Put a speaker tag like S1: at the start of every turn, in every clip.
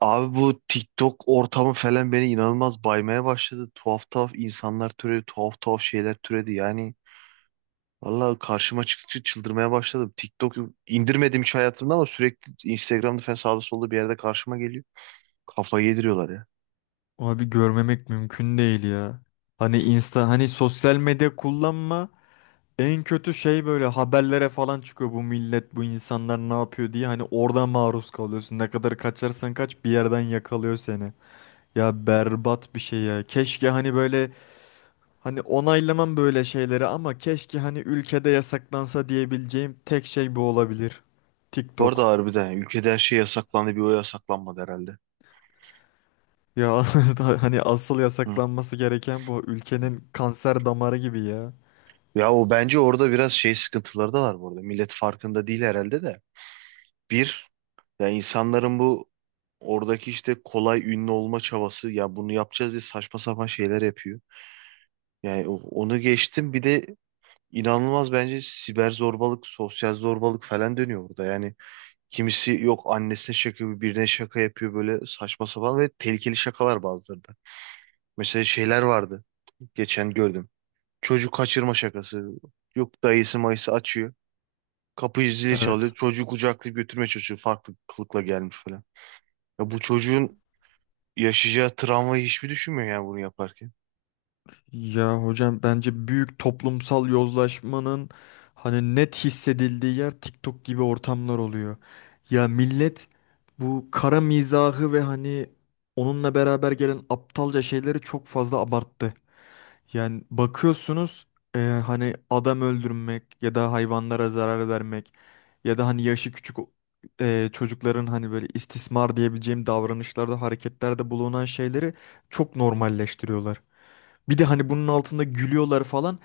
S1: Abi bu TikTok ortamı falan beni inanılmaz baymaya başladı. Tuhaf tuhaf insanlar türedi, tuhaf tuhaf şeyler türedi. Yani vallahi karşıma çıktıkça çıldırmaya başladım. TikTok'u indirmedim hiç hayatımda ama sürekli Instagram'da falan sağda solda bir yerde karşıma geliyor. Kafayı yediriyorlar ya.
S2: Abi görmemek mümkün değil ya. Hani insta hani sosyal medya kullanma en kötü şey böyle haberlere falan çıkıyor bu millet bu insanlar ne yapıyor diye hani oradan maruz kalıyorsun. Ne kadar kaçarsan kaç bir yerden yakalıyor seni. Ya berbat bir şey ya. Keşke hani hani onaylamam böyle şeyleri ama keşke hani ülkede yasaklansa diyebileceğim tek şey bu olabilir.
S1: Bu arada
S2: TikTok.
S1: harbiden ülkede her şey yasaklandı, bir o yasaklanmadı herhalde.
S2: Ya hani asıl
S1: Hı.
S2: yasaklanması gereken bu ülkenin kanser damarı gibi ya.
S1: Ya o bence orada biraz şey sıkıntıları da var bu arada. Millet farkında değil herhalde de. Bir, ya insanların bu oradaki işte kolay ünlü olma çabası, ya bunu yapacağız diye saçma sapan şeyler yapıyor. Yani onu geçtim, bir de inanılmaz bence siber zorbalık, sosyal zorbalık falan dönüyor burada. Yani kimisi yok annesine şaka yapıyor, birine şaka yapıyor, böyle saçma sapan ve tehlikeli şakalar bazıları da. Mesela şeyler vardı, geçen gördüm. Çocuk kaçırma şakası. Yok dayısı mayısı açıyor. Kapıyı zili çalıyor.
S2: Evet.
S1: Çocuğu kucaklayıp götürmeye çalışıyor. Farklı kılıkla gelmiş falan. Ya bu çocuğun yaşayacağı travmayı hiçbir düşünmüyor yani bunu yaparken.
S2: Ya hocam bence büyük toplumsal yozlaşmanın hani net hissedildiği yer TikTok gibi ortamlar oluyor. Ya millet bu kara mizahı ve hani onunla beraber gelen aptalca şeyleri çok fazla abarttı. Yani bakıyorsunuz, hani adam öldürmek ya da hayvanlara zarar vermek ya da hani yaşı küçük çocukların hani böyle istismar diyebileceğim davranışlarda hareketlerde bulunan şeyleri çok normalleştiriyorlar. Bir de hani bunun altında gülüyorlar falan.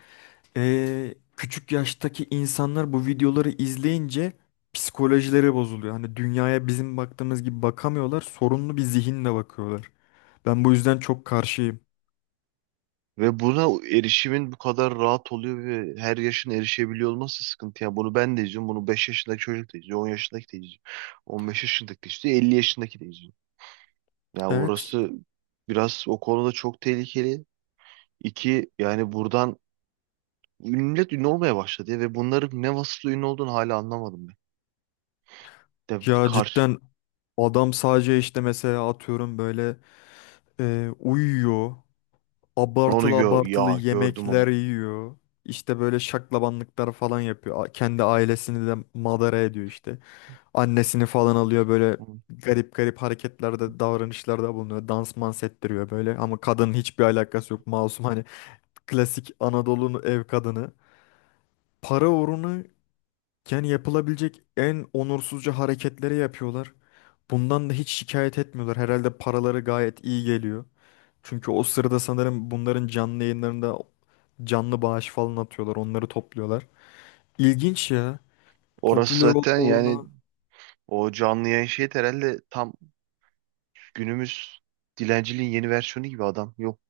S2: Küçük yaştaki insanlar bu videoları izleyince psikolojileri bozuluyor. Hani dünyaya bizim baktığımız gibi bakamıyorlar. Sorunlu bir zihinle bakıyorlar. Ben bu yüzden çok karşıyım.
S1: Ve buna erişimin bu kadar rahat oluyor ve her yaşın erişebiliyor olması sıkıntı. Yani bunu ben de izliyorum. Bunu 5 yaşındaki çocuk da izliyor. 10 yaşındaki de izliyor. 15 yaşındaki de izliyor. 50 yaşındaki de izliyor. Yani
S2: Evet.
S1: orası biraz o konuda çok tehlikeli. İki, yani buradan millet ünlü olmaya başladı ya, ve bunların ne vasıflı ünlü olduğunu hala anlamadım ben. De
S2: Ya
S1: karşı
S2: cidden adam sadece işte mesela atıyorum böyle uyuyor.
S1: onu
S2: Abartılı
S1: gör
S2: abartılı
S1: ya, gördüm
S2: yemekler
S1: onu.
S2: yiyor. İşte böyle şaklabanlıklar falan yapıyor. Kendi ailesini de madara ediyor işte. Annesini falan alıyor böyle
S1: Hı.
S2: garip garip hareketlerde, davranışlarda bulunuyor. Dans mans ettiriyor böyle ama kadının hiçbir alakası yok, masum, hani klasik Anadolu'nun ev kadını. Para uğruna yani yapılabilecek en onursuzca hareketleri yapıyorlar. Bundan da hiç şikayet etmiyorlar. Herhalde paraları gayet iyi geliyor. Çünkü o sırada sanırım bunların canlı yayınlarında canlı bağış falan atıyorlar. Onları topluyorlar. İlginç ya.
S1: Orası
S2: Popüler olma
S1: zaten yani
S2: uğruna.
S1: o canlı yayın şeyi de herhalde tam günümüz dilenciliğin yeni versiyonu gibi adam. Yok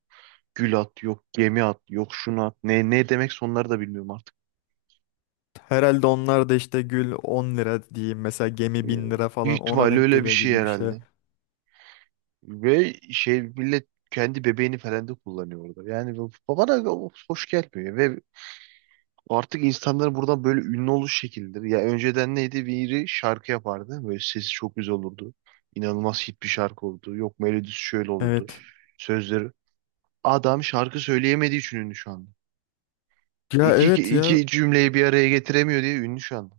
S1: gül at, yok gemi at, yok şunu at. Ne, ne demek sonları da bilmiyorum artık.
S2: Herhalde onlar da işte gül 10 lira diyeyim mesela,
S1: Ee,
S2: gemi 1.000 lira
S1: büyük
S2: falan ona
S1: ihtimalle
S2: denk
S1: öyle bir
S2: geliyor
S1: şey
S2: gibi bir şey.
S1: herhalde. Ve şey, millet kendi bebeğini falan da kullanıyor orada. Yani bana o hoş gelmiyor. Ve artık insanların buradan böyle ünlü oluş şekildir. Ya önceden neydi? Biri şarkı yapardı. Böyle sesi çok güzel olurdu. İnanılmaz hit bir şarkı olurdu. Yok melodisi şöyle olurdu.
S2: Evet.
S1: Sözleri. Adam şarkı söyleyemediği için ünlü şu anda.
S2: Ya
S1: İki,
S2: evet ya.
S1: cümleyi bir araya getiremiyor diye ünlü şu anda.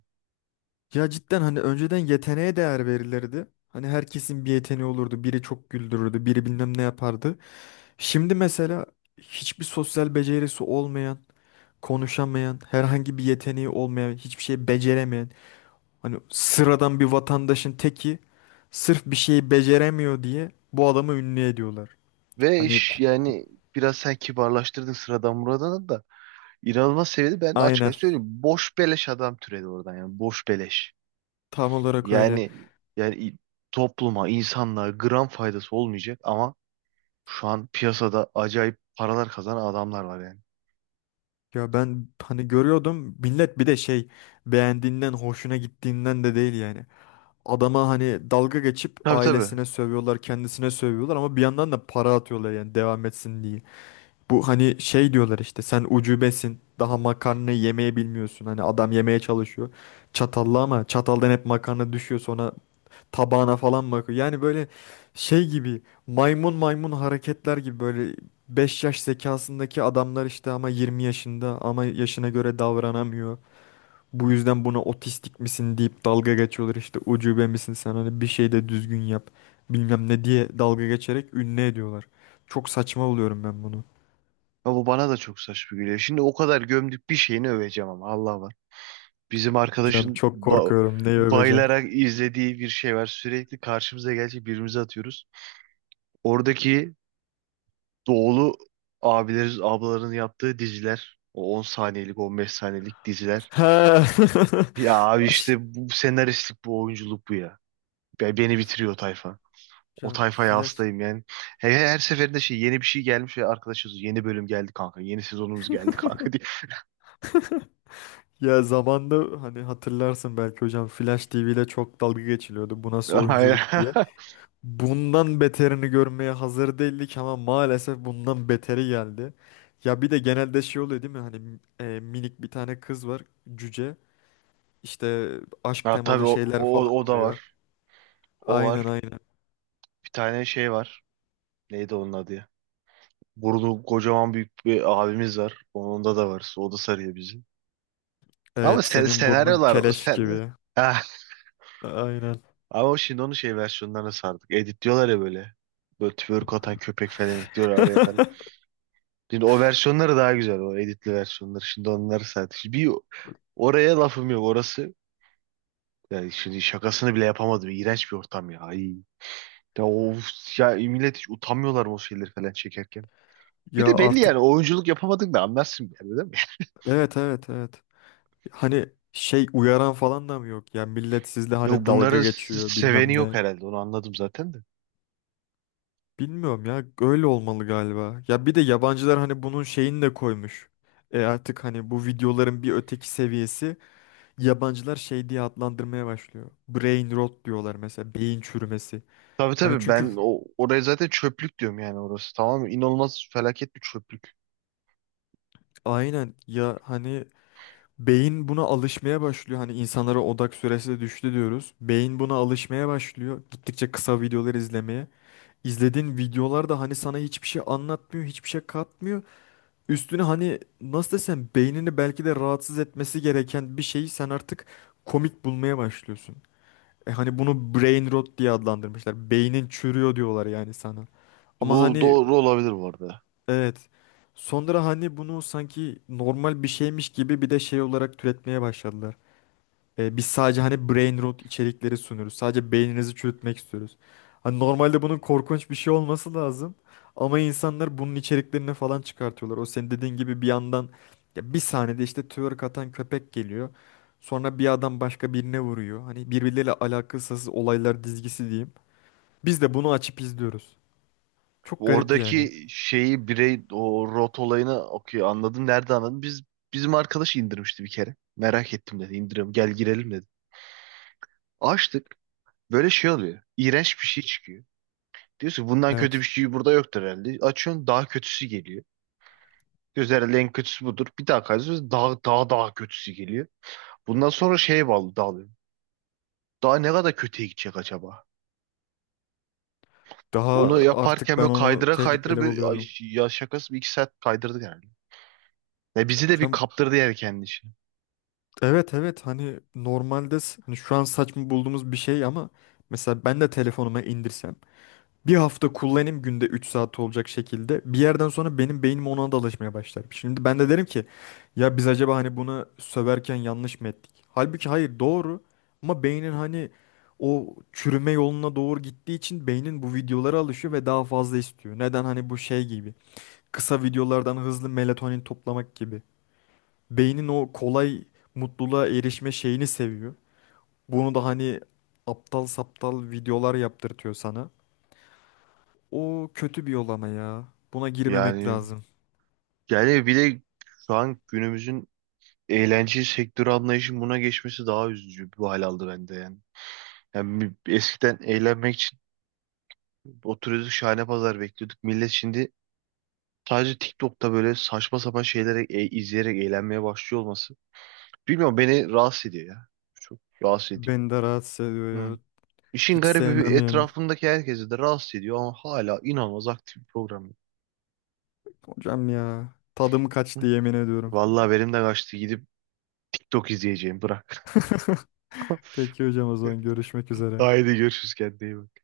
S2: Ya cidden hani önceden yeteneğe değer verilirdi. Hani herkesin bir yeteneği olurdu. Biri çok güldürürdü, biri bilmem ne yapardı. Şimdi mesela hiçbir sosyal becerisi olmayan, konuşamayan, herhangi bir yeteneği olmayan, hiçbir şey beceremeyen, hani sıradan bir vatandaşın teki sırf bir şeyi beceremiyor diye bu adamı ünlü ediyorlar.
S1: Ve
S2: Hani
S1: iş yani biraz sen kibarlaştırdın sıradan Murat'ını da, inanılmaz seviyede ben açık
S2: aynen,
S1: açık söyleyeyim. Boş beleş adam türedi oradan, yani boş beleş.
S2: tam olarak öyle.
S1: Yani, yani i- topluma, insanlığa gram faydası olmayacak ama şu an piyasada acayip paralar kazanan adamlar var yani.
S2: Ya ben hani görüyordum millet bir de şey beğendiğinden hoşuna gittiğinden de değil yani. Adama hani dalga geçip
S1: Tabii, tabii.
S2: ailesine sövüyorlar, kendisine sövüyorlar ama bir yandan da para atıyorlar yani devam etsin diye. Bu hani şey diyorlar işte, sen ucubesin, daha makarnayı yemeye bilmiyorsun. Hani adam yemeye çalışıyor çatalla ama çataldan hep makarna düşüyor, sonra tabağına falan bakıyor. Yani böyle şey gibi, maymun maymun hareketler gibi, böyle 5 yaş zekasındaki adamlar işte ama 20 yaşında, ama yaşına göre davranamıyor. Bu yüzden buna otistik misin deyip dalga geçiyorlar, işte ucube misin sen, hani bir şey de düzgün yap bilmem ne diye dalga geçerek ünlü ediyorlar. Çok saçma buluyorum ben bunu.
S1: Ya bu bana da çok saçma geliyor. Şimdi o kadar gömdük, bir şeyini öveceğim ama Allah var. Bizim
S2: Hocam
S1: arkadaşın
S2: çok korkuyorum, neyi öveceksin?
S1: bayılarak izlediği bir şey var. Sürekli karşımıza gelecek, birbirimize atıyoruz. Oradaki doğulu abilerin, ablaların yaptığı diziler. O 10 saniyelik, 15 saniyelik diziler.
S2: Ha.
S1: Ya abi, işte
S2: Aş-
S1: bu senaristlik, bu oyunculuk bu ya. Beni bitiriyor o tayfa. O
S2: Hocam,
S1: tayfaya hastayım yani. Her seferinde şey, yeni bir şey gelmiş ve arkadaşız, yeni bölüm geldi kanka. Yeni sezonumuz geldi kanka diye.
S2: ya zamanda hani hatırlarsın belki hocam, Flash TV ile çok dalga geçiliyordu bu nasıl
S1: Aynen.
S2: oyunculuk diye. Bundan beterini görmeye hazır değildik ama maalesef bundan beteri geldi. Ya bir de genelde şey oluyor değil mi? Hani minik bir tane kız var, cüce. İşte aşk
S1: Ha tabii
S2: temalı
S1: o,
S2: şeyler falan
S1: o, o da var.
S2: oluyor.
S1: O var.
S2: Aynen, aynen.
S1: Bir tane şey var. Neydi onun adı ya? Burada kocaman büyük bir abimiz var. Onda da var. O da sarıyor bizi. Ama
S2: Evet,
S1: sen,
S2: senin burnun
S1: senaryolar
S2: keleş
S1: sen
S2: gibi.
S1: ah,
S2: Aynen.
S1: ama şimdi onun şey versiyonlarına sardık. Editliyorlar ya böyle. Böyle twerk atan köpek falan ekliyorlar araya falan. Şimdi o versiyonları daha güzel, o editli versiyonları. Şimdi onları sardık. Şimdi bir, oraya lafım yok orası. Yani şimdi şakasını bile yapamadım. İğrenç bir ortam ya. Ay. Ya, of, ya millet hiç utanmıyorlar mı o şeyleri falan çekerken. Bir
S2: Ya
S1: de belli
S2: artık,
S1: yani, oyunculuk yapamadın da anlarsın yani, değil mi?
S2: evet, evet, evet. Hani şey uyaran falan da mı yok? Ya millet sizle
S1: Yo,
S2: hani dalga
S1: bunların
S2: geçiyor
S1: seveni
S2: bilmem
S1: yok
S2: ne.
S1: herhalde, onu anladım zaten de.
S2: Bilmiyorum ya, öyle olmalı galiba. Ya bir de yabancılar hani bunun şeyini de koymuş. E artık hani bu videoların bir öteki seviyesi, yabancılar şey diye adlandırmaya başlıyor. Brain rot diyorlar mesela, beyin çürümesi.
S1: Tabii,
S2: Hani
S1: tabii,
S2: çünkü
S1: ben o oraya zaten çöplük diyorum yani orası. Tamam, inanılmaz felaket bir çöplük.
S2: aynen ya hani beyin buna alışmaya başlıyor. Hani insanlara odak süresi de düştü diyoruz. Beyin buna alışmaya başlıyor. Gittikçe kısa videolar izlemeye. İzlediğin videolar da hani sana hiçbir şey anlatmıyor, hiçbir şey katmıyor. Üstüne hani nasıl desem, beynini belki de rahatsız etmesi gereken bir şeyi sen artık komik bulmaya başlıyorsun. E hani bunu brain rot diye adlandırmışlar. Beynin çürüyor diyorlar yani sana. Ama
S1: Bu
S2: hani
S1: doğru olabilir bu arada.
S2: evet, sonra hani bunu sanki normal bir şeymiş gibi bir de şey olarak türetmeye başladılar. E, biz sadece hani brain rot içerikleri sunuyoruz. Sadece beyninizi çürütmek istiyoruz. Hani normalde bunun korkunç bir şey olması lazım. Ama insanlar bunun içeriklerini falan çıkartıyorlar. O senin dediğin gibi bir yandan ya, bir saniyede işte twerk atan köpek geliyor. Sonra bir adam başka birine vuruyor. Hani birbirleriyle alakasız olaylar dizgisi diyeyim. Biz de bunu açıp izliyoruz. Çok garip yani.
S1: Oradaki şeyi birey o rot olayını okuyor. Anladın nerede anladın? Biz, bizim arkadaş indirmişti bir kere. Merak ettim dedi. İndiriyorum gel girelim dedi. Açtık. Böyle şey oluyor. İğrenç bir şey çıkıyor. Diyorsun ki, bundan kötü bir
S2: Evet.
S1: şey burada yoktur herhalde. Açıyorsun, daha kötüsü geliyor. Diyorsun herhalde en kötüsü budur. Bir daha kayıyorsun, daha daha daha kötüsü geliyor. Bundan sonra şeye bağlı dalıyorum. Daha ne kadar kötüye gidecek acaba?
S2: Daha
S1: Onu
S2: artık
S1: yaparken
S2: ben
S1: böyle
S2: onu
S1: kaydıra kaydıra
S2: tehlikeli
S1: bir ay,
S2: buluyorum.
S1: ya şakası bir iki saat kaydırdı yani. Ya bizi de bir
S2: Hocam
S1: kaptırdı yani kendi içine.
S2: Evet, evet, hani normalde hani şu an saçma bulduğumuz bir şey ama mesela ben de telefonuma indirsem, bir hafta kullanayım günde 3 saat olacak şekilde, bir yerden sonra benim beynim ona da alışmaya başlar. Şimdi ben de derim ki ya biz acaba hani buna söverken yanlış mı ettik? Halbuki hayır, doğru, ama beynin hani o çürüme yoluna doğru gittiği için beynin bu videolara alışıyor ve daha fazla istiyor. Neden hani bu şey gibi, kısa videolardan hızlı melatonin toplamak gibi. Beynin o kolay mutluluğa erişme şeyini seviyor. Bunu da hani aptal saptal videolar yaptırtıyor sana. O kötü bir yol ama ya. Buna girmemek
S1: Yani,
S2: lazım.
S1: yani bile şu an günümüzün eğlence sektörü anlayışının buna geçmesi daha üzücü bir hal aldı bende yani. Yani eskiden eğlenmek için oturuyorduk, şahane pazar bekliyorduk. Millet şimdi sadece TikTok'ta böyle saçma sapan şeyleri izleyerek eğlenmeye başlıyor olması. Bilmiyorum, beni rahatsız ediyor ya. Çok rahatsız ediyor.
S2: Beni de rahatsız ediyor
S1: Hı.
S2: ya.
S1: İşin
S2: Hiç
S1: garibi,
S2: sevmem yani.
S1: etrafındaki herkesi de rahatsız ediyor ama hala inanılmaz aktif bir program.
S2: Hocam ya, tadım
S1: Hı.
S2: kaçtı yemin ediyorum.
S1: Vallahi benim de kaçtı. Gidip TikTok izleyeceğim. Bırak.
S2: Peki hocam o zaman, görüşmek üzere.
S1: Haydi görüşürüz, kendine iyi bak.